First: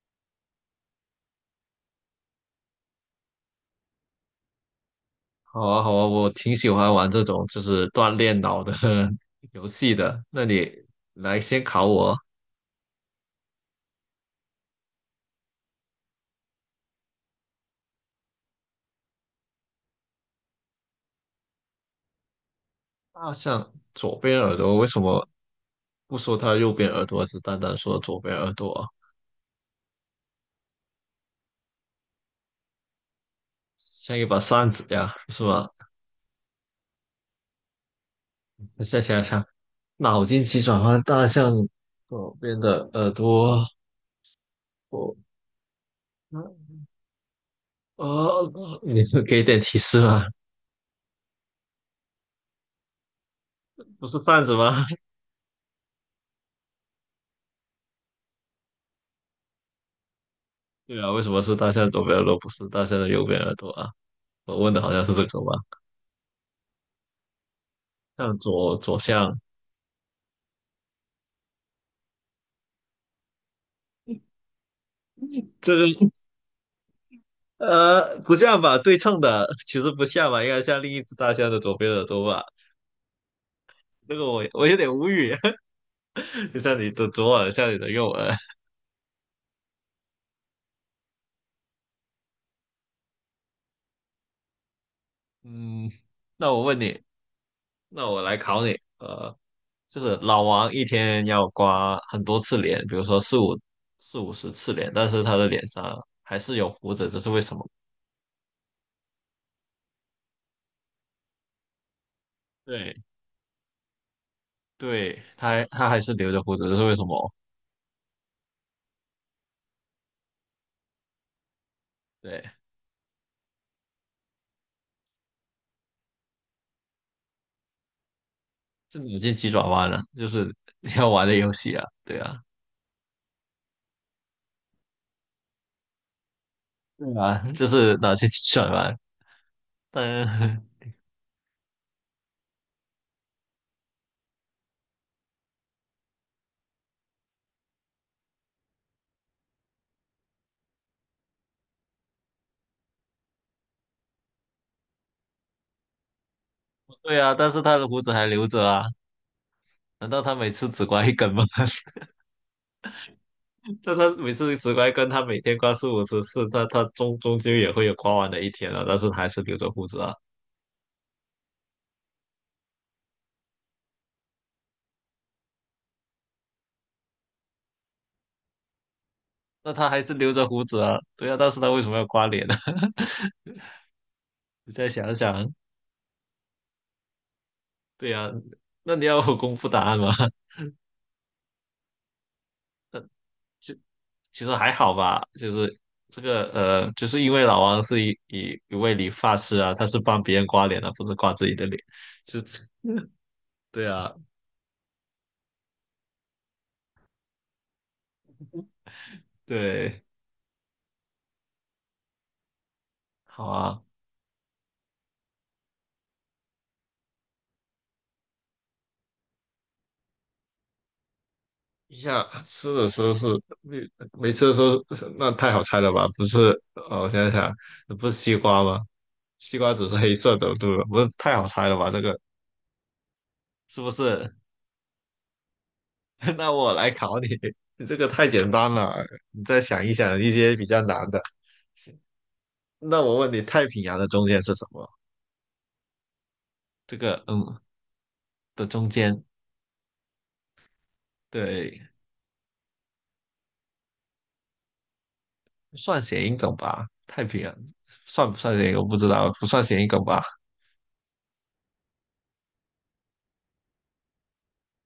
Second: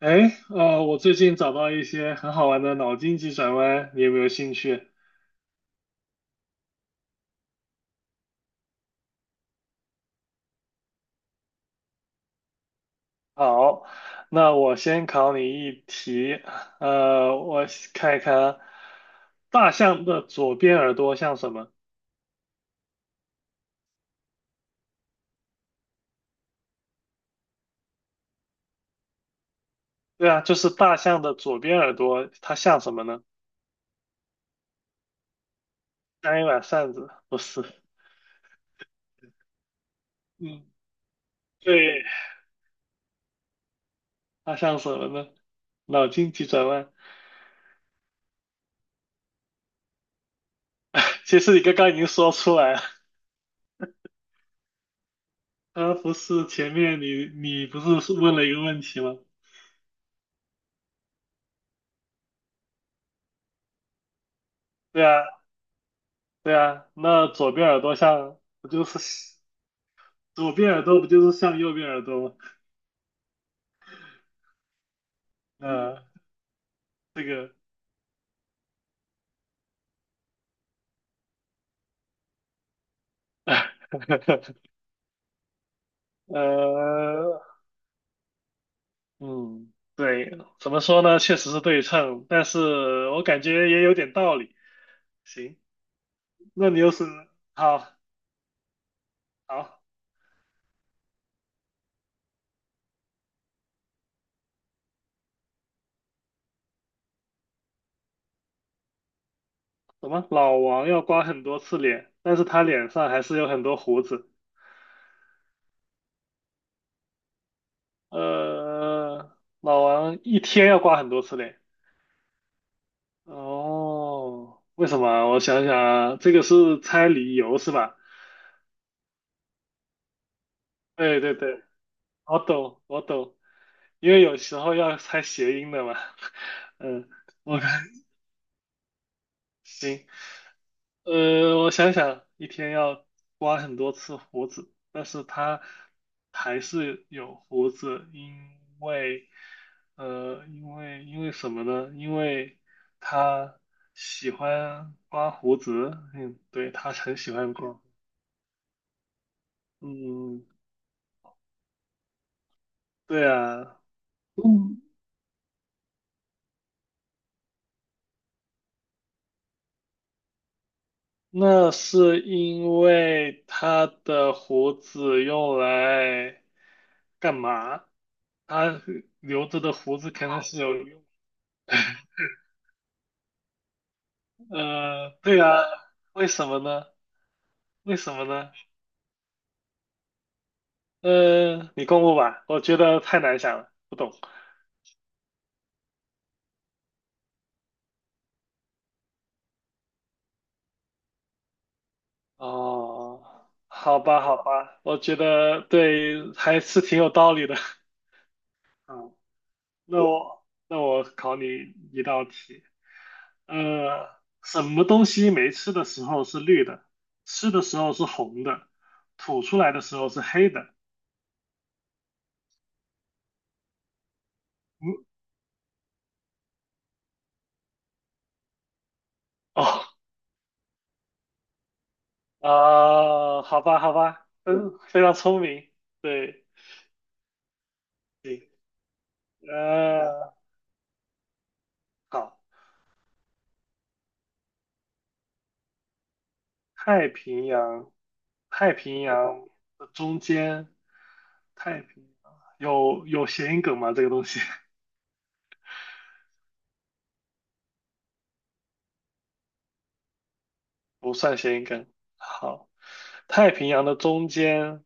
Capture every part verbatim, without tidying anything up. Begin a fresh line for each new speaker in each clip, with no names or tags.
哎，呃，我最近找到一些很好玩的脑筋急转弯，你有没有兴趣？
好啊，好啊，我挺喜欢玩这种就是锻炼脑的 游戏的。那你来先考我，
好，那我先考你一题，呃，我看一看啊，大象的左边耳朵像什么？
大象左边耳朵为什么不说它右边耳朵，只单单说左边耳朵啊，
对啊，就是大象的左边耳朵，它像什么呢？
像一把扇子呀，是吧？
像一把扇子，不是？
那再想想，脑筋急
嗯，
转弯，大象
对，
左边的耳朵，
它像什么
我
呢？脑筋急转弯，
呃，哦你是给点提示吗？
其实你刚刚已经说出来了，
不是扇子吗？
呃，不是前面你你不是问了一个问题吗？
对啊，为什么是大象左边耳朵，不是大象的右边耳朵啊？我问的好
对
像是
啊，
这个吧？
对啊，那左边耳朵
向
像不
左
就
左向，
是左边耳朵不就是像右边耳朵吗？嗯
这
呃，
个
这个，
呃不像吧？对称的 其实不像吧，应该像另一只大象的左边耳朵吧？这个我 我有点无语，就像你的左
呃，
耳像你的右耳。
嗯，对，怎么说呢？确实是对称，但是我感觉也有点道理。行，
嗯，那我
那
问
你又
你，
是好
那我来考你，呃，
好
就是老王一天要刮很多次脸，比如说四五四五十次脸，但是他的脸上还是有胡子，这是为什么？
什么？老王要刮很多次脸，但是他脸
对
上还是有很多胡子。
对，他还他还是留着胡子，这是为什么？
呃，老王一天要刮很多次脸。
对。
哦，为什么啊我想想啊，这个是猜理由是吧？
是脑筋急转弯啊，就是 你要
对
玩的
对
游
对，
戏啊，对啊，
我懂我懂，因为有时候要猜谐音的嘛。嗯，
对啊，
我
就
看
是脑筋急转弯。
行，
但
呃，我想想，一天要刮很多次胡子，但是他还是有胡子，因为呃，因为因为什么呢？因为他喜欢刮胡子，嗯，对，他 很
对
喜
啊，但
欢
是他
刮。
的胡子还留着啊，难道他
嗯，
每次只刮一根吗？
对啊，
但他每次只
嗯，
刮一根，他每天刮四五十次，他他终终究也会有刮完的一天啊，但是他还是留着胡子啊，
那是因为他的胡子用来干嘛？他留着
那
的
他
胡
还
子
是
肯
留
定
着
是
胡
有
子啊，
用。
对啊，但是他为什么要刮脸呢？你再
呃，
想
对
想，
啊，为什么呢？为
对
什么
啊，
呢？
那你要我公布答案吗？
呃，你公布吧，我觉得太难想了，
其
不懂。
其实还好吧，就是这个呃，就是因为老王是一一一位理发师啊，他是帮别人刮脸的，不是刮自己的脸，就
哦，
对
好
啊，
吧，好吧，我觉得对，还是挺有道理的。
对，
那我那我考你一道题，
好啊。
呃，什么东西没吃的时候是绿的，吃的时候是红的，吐出来的时候是黑的？
一下吃的时候是没没吃的时候
嗯，
是那太好猜了吧？不是，哦，我想想，不是西瓜吗？西瓜
哦，
只是黑色的，对吧？不是太好猜了吧？这个
啊、好吧，
是不
好吧，
是？
嗯，非常聪明，对，
那我来考你，你这个太
行，
简单了，你再想一想一
呃，
些比较难的。
好，
那我问你，太平洋的中间是什么？这
太
个
平
嗯
洋，
的
太
中
平
间，
洋的中间，
对，
太平有有谐音梗吗？这个东西
算谐音梗吧？太平洋算不算谐音梗我不知道，不算谐音梗吧？
不算谐音梗。好，太平洋的中间。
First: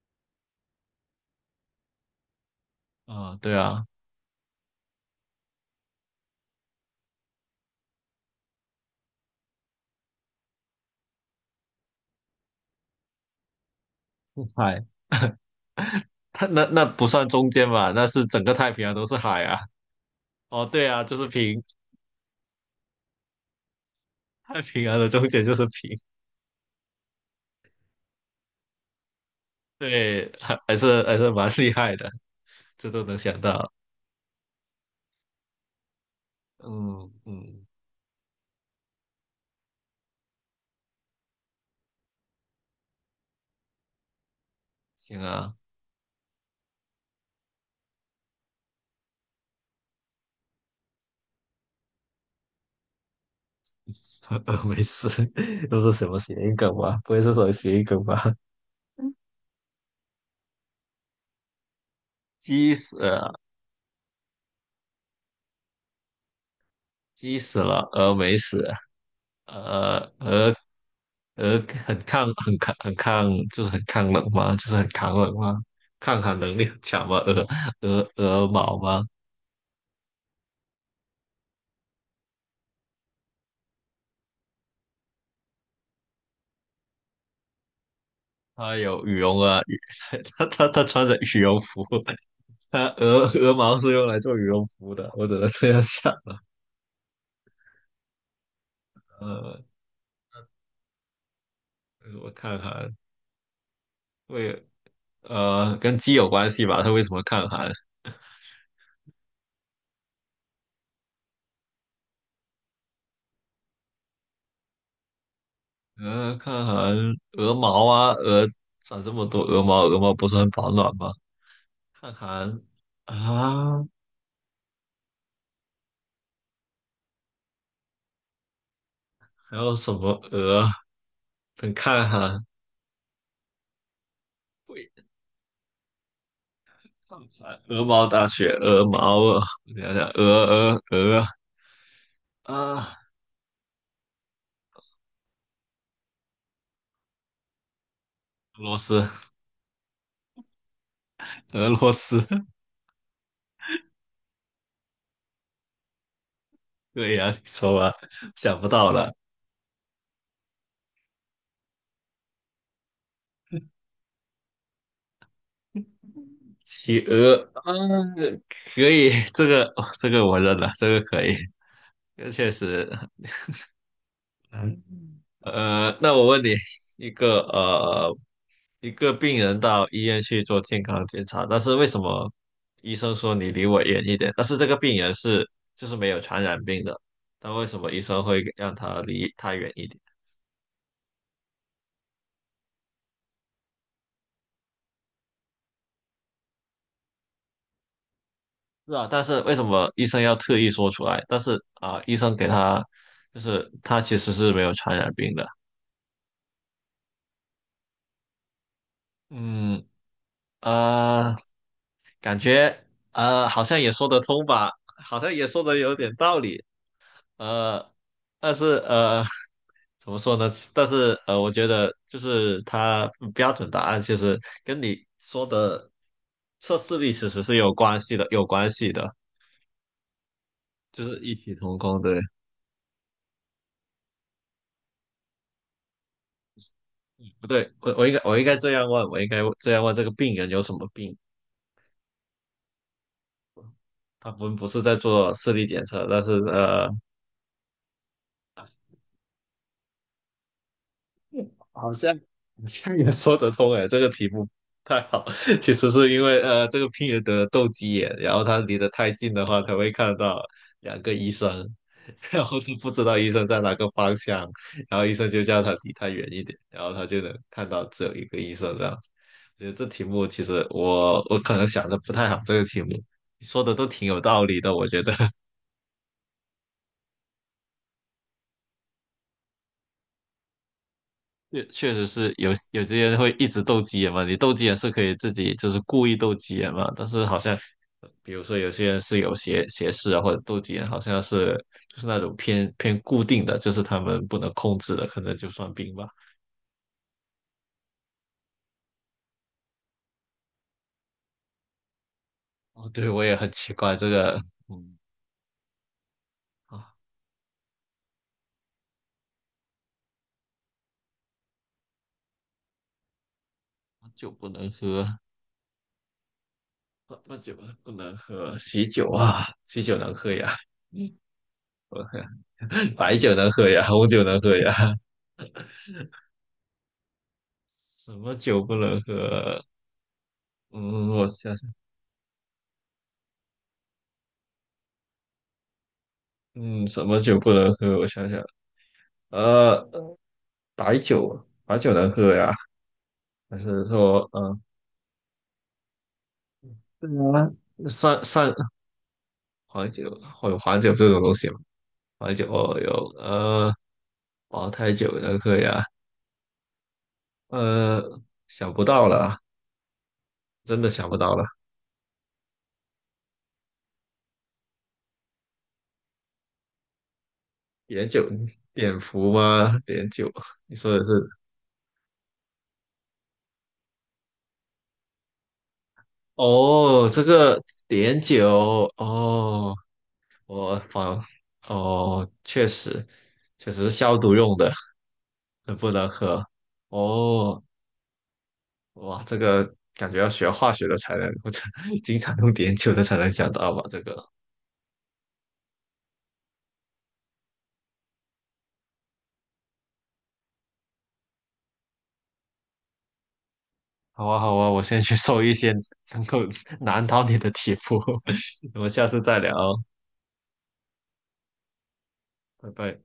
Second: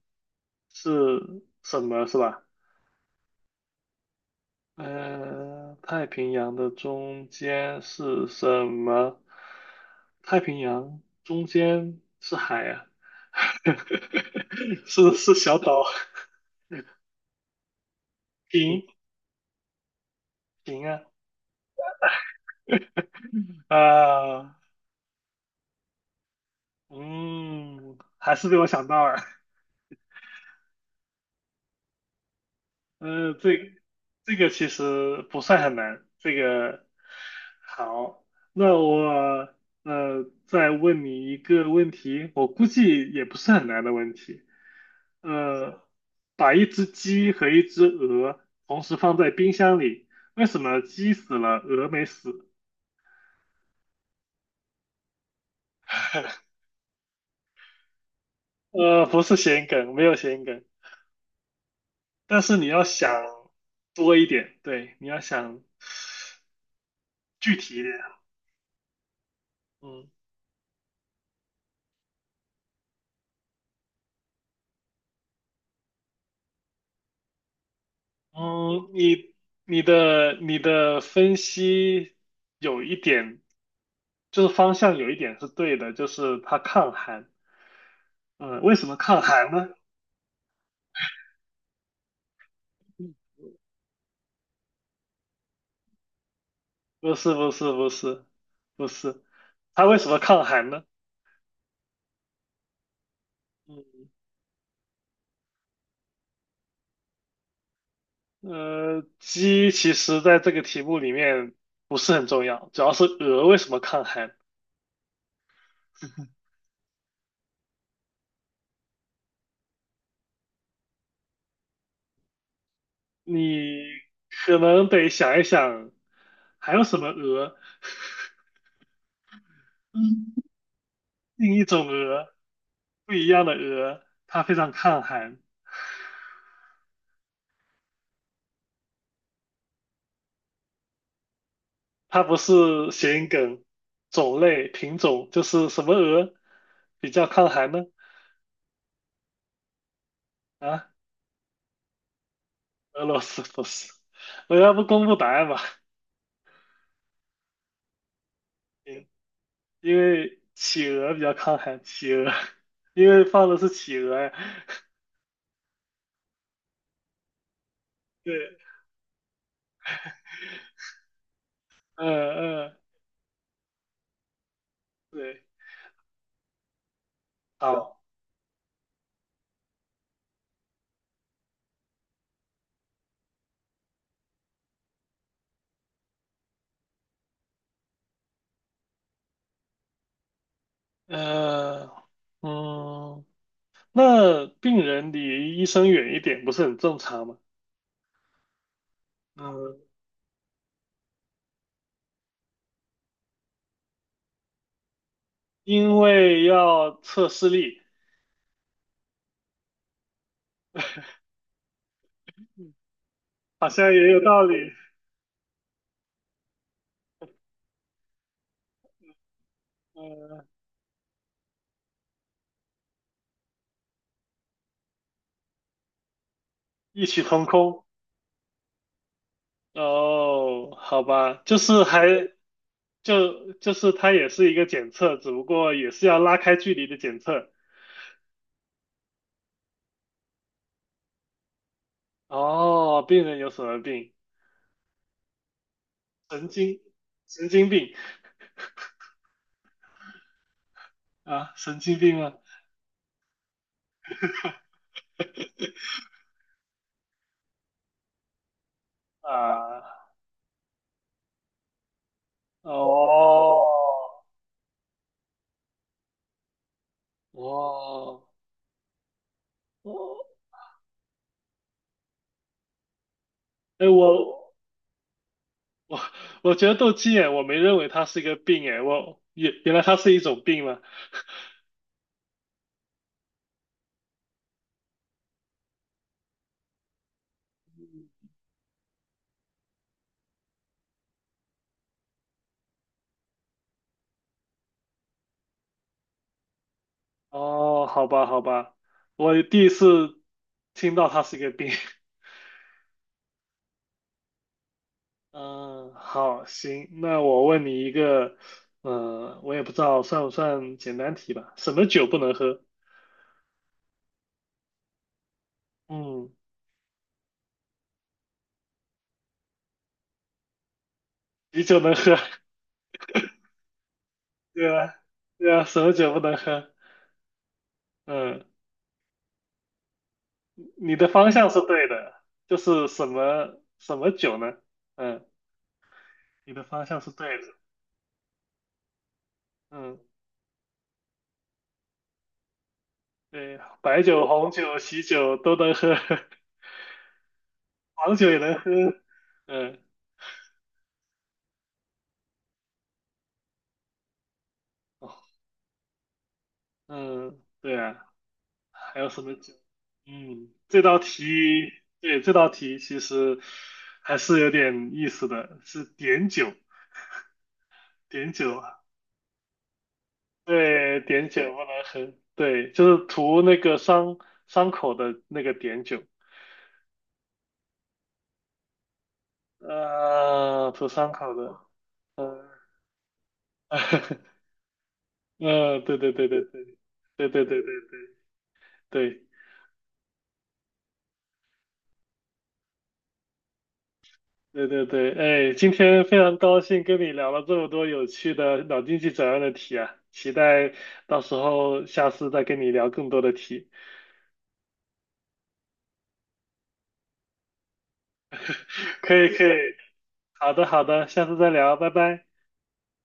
是什么是吧？
啊、对啊，
嗯，太平洋的中间是什么？太平洋中间是海啊，
海，
是是小岛，
它那那不算中间吧？那是整个太平
平
洋都是海啊。哦，
平
对
啊
啊，就是平，
啊，
太平洋的中间就是平。
嗯，还是被我想到了。
对，还还是还是蛮厉害的，这都能
呃，
想到。
这这个其实不算很难。这个
嗯嗯，
好，那我呃再问你一个问题，我估计也不是很难的问题。
行啊，
呃，把一只鸡和一只鹅同时放在冰箱里，为什么鸡死了，鹅没死？
没事，都是什么谐音 梗吧？不会是什么谐音梗吧？
呃，不是谐音梗，没有谐音梗，但是你
鸡
要
死，
想多一点，对，你要想
鸡
具
死
体一
了，
点。
鹅没死，呃，
嗯。
鹅鹅很抗很抗很抗，就是很抗冷吗？就是很抗冷吗？抗寒能力很强吗？鹅鹅鹅毛
嗯，
吗？
你你的你的分析有一点，就是方向有一点是对的，就是它抗寒。嗯，为
它
什么
有羽
抗
绒
寒
啊，
呢？
羽 它它它 穿着羽绒服，它鹅鹅毛是用来做羽绒服的，我只能这样想。
不是不是不是不是，
呃，
它为什么抗寒呢？
我看看，为呃跟鸡有关系吧？它为什么抗寒？
嗯，呃，鸡其实在这个题目里面不是很重要，主要是鹅为什么抗寒
鹅 抗寒鹅毛啊，鹅长这么多鹅毛，鹅毛不是很保暖吗？看韩
你
啊，
可能得想一想，还有什么鹅？
还有什么鹅？
另一
等
种
看
鹅，
韩，
不一样的鹅，它非常
喂，
抗寒，
看韩，鹅毛大雪，鹅毛啊，我想想，鹅鹅鹅
它不是
啊，
谐音梗，种类品种就是什么鹅比较抗寒呢？
俄罗斯，
啊，
俄罗斯，
俄罗斯不是，我要不公布答案吧？
对呀、你说吧，想不到
嗯
了，
因为企鹅比较抗寒，企鹅，因为放的是企鹅呀。
企鹅，啊，
对，
可以，这个、哦这个我认了，这个可以，
嗯
这确
嗯，
实，
对，
呃，那我问你，一个
好，
呃，一个病人到医院去做健康检查，但是为什么医生说你离我远一点？但是这个病人是就是没有传染病的，但为什么医生会让他离他远一点？
嗯嗯，那病人离医生远一点不是很正常吗？
是啊，但是为什
嗯，
么医生要特意说出来？但是啊、医生给他就是他其实是没有传染病的。
因为要测视力，
嗯啊、呃感觉呃好
好
像也
像
说
也
得
有道
通吧，
理。
好像也说得有点道理，呃，但是呃 怎么说
嗯，
呢？但是呃，我觉得就是它嗯标准答案其实跟你说的测试
异
力
曲
其实
同
是有
工。
关系的，有关系的，
哦，好
就是异
吧，
曲
就
同
是
工。
还
对，
就就是它也是一个检测，只不过也是要拉开距离的检
不
测。
对？我我应该我应该这样问，我应该这样问这个病人有什么病？
哦，病人有什么病？
他不不是在做视力检测，但是
神经
呃。
神经病啊，神经病吗？
你这样也说得通哎，这个题目太好。其实是因为呃，这个病人得了斗鸡眼，然后他离得太近的话，他
啊，
会看到两个医生，然后他不知道医生在哪个方
哦
向，然后医生就叫他离他远一点，然后他就能看到只有一
哦
个医生这样子。我觉得这题
哦，
目其实我我可能想的不太好，这个题目你说的都
哎，
挺有道
我
理的，我觉得。
我我觉得斗鸡眼，我没认为它是一个病，哎，我原原来它是一种病吗？
确确实是有有些人会一直斗鸡眼嘛，你斗鸡眼是可以自己就是故意斗鸡眼嘛，但是好像呃比如说有些人是有斜斜视啊，或者斗鸡眼，好像是就是那种偏偏固定的，就是他们不能控制的，可能就算病吧。
哦，好吧，好吧，我第一次听到它是一个病。
哦，对，我也很奇怪这个，嗯
嗯，好，行，
啊，
那我问你一个，嗯、我也不知道算不算简单题吧？什么酒不能喝？
酒不能喝，
嗯，
那那酒不能喝，喜酒啊，喜酒能喝呀，嗯，
啤酒能喝，
白酒能喝呀，红酒能 喝
对
呀，
啊，对啊，什么酒不能喝？
什么
嗯，
酒不能喝？
你的
嗯，我
方向是
想。
对的，就是什么什么酒呢？嗯，你的方
嗯，
向
什
是
么
对
酒不
的，
能喝？我想想，呃，
嗯，
白酒，白酒能喝呀？还
对，
是
白酒、
说，
红
呃，
酒、喜酒都能喝，
对啊，
黄
三
酒也
三
能喝，嗯。
黄酒会有黄酒这种东西吗？黄酒哦有，呃，茅台酒能喝呀？
嗯，对啊，
呃，想不
还
到
有什么
了，
酒？嗯，
真
这
的
道
想不到了。
题，对，这道题其实还是有点意思的，是碘酒，
碘酒，
碘酒，
碘伏吗？碘酒，你说
对，
的是？
碘酒不能喝，对，就是涂那个伤伤口的那个碘酒，
哦，这个碘酒，哦，
呃，
我
涂伤
仿，
口的，
哦，
呃
确实，确实是消
嗯，
毒用的。很
呃，
不
对
能
对对对
喝。
对对对
哦，
对对
哇，
对，
这个感觉要学化学的才能，或者 经常用碘酒的才能想到吧？这个，
对对对，哎，今天非常高兴跟你聊了这么多有趣的脑筋急转弯的题啊，期待到时候下次再跟你聊更多的题。
好啊，好啊，我先去搜一些能够 难倒你的题目，我们下
可
次
以
再
可
聊哦，
以，好的好的，下次再聊，拜拜。
拜拜。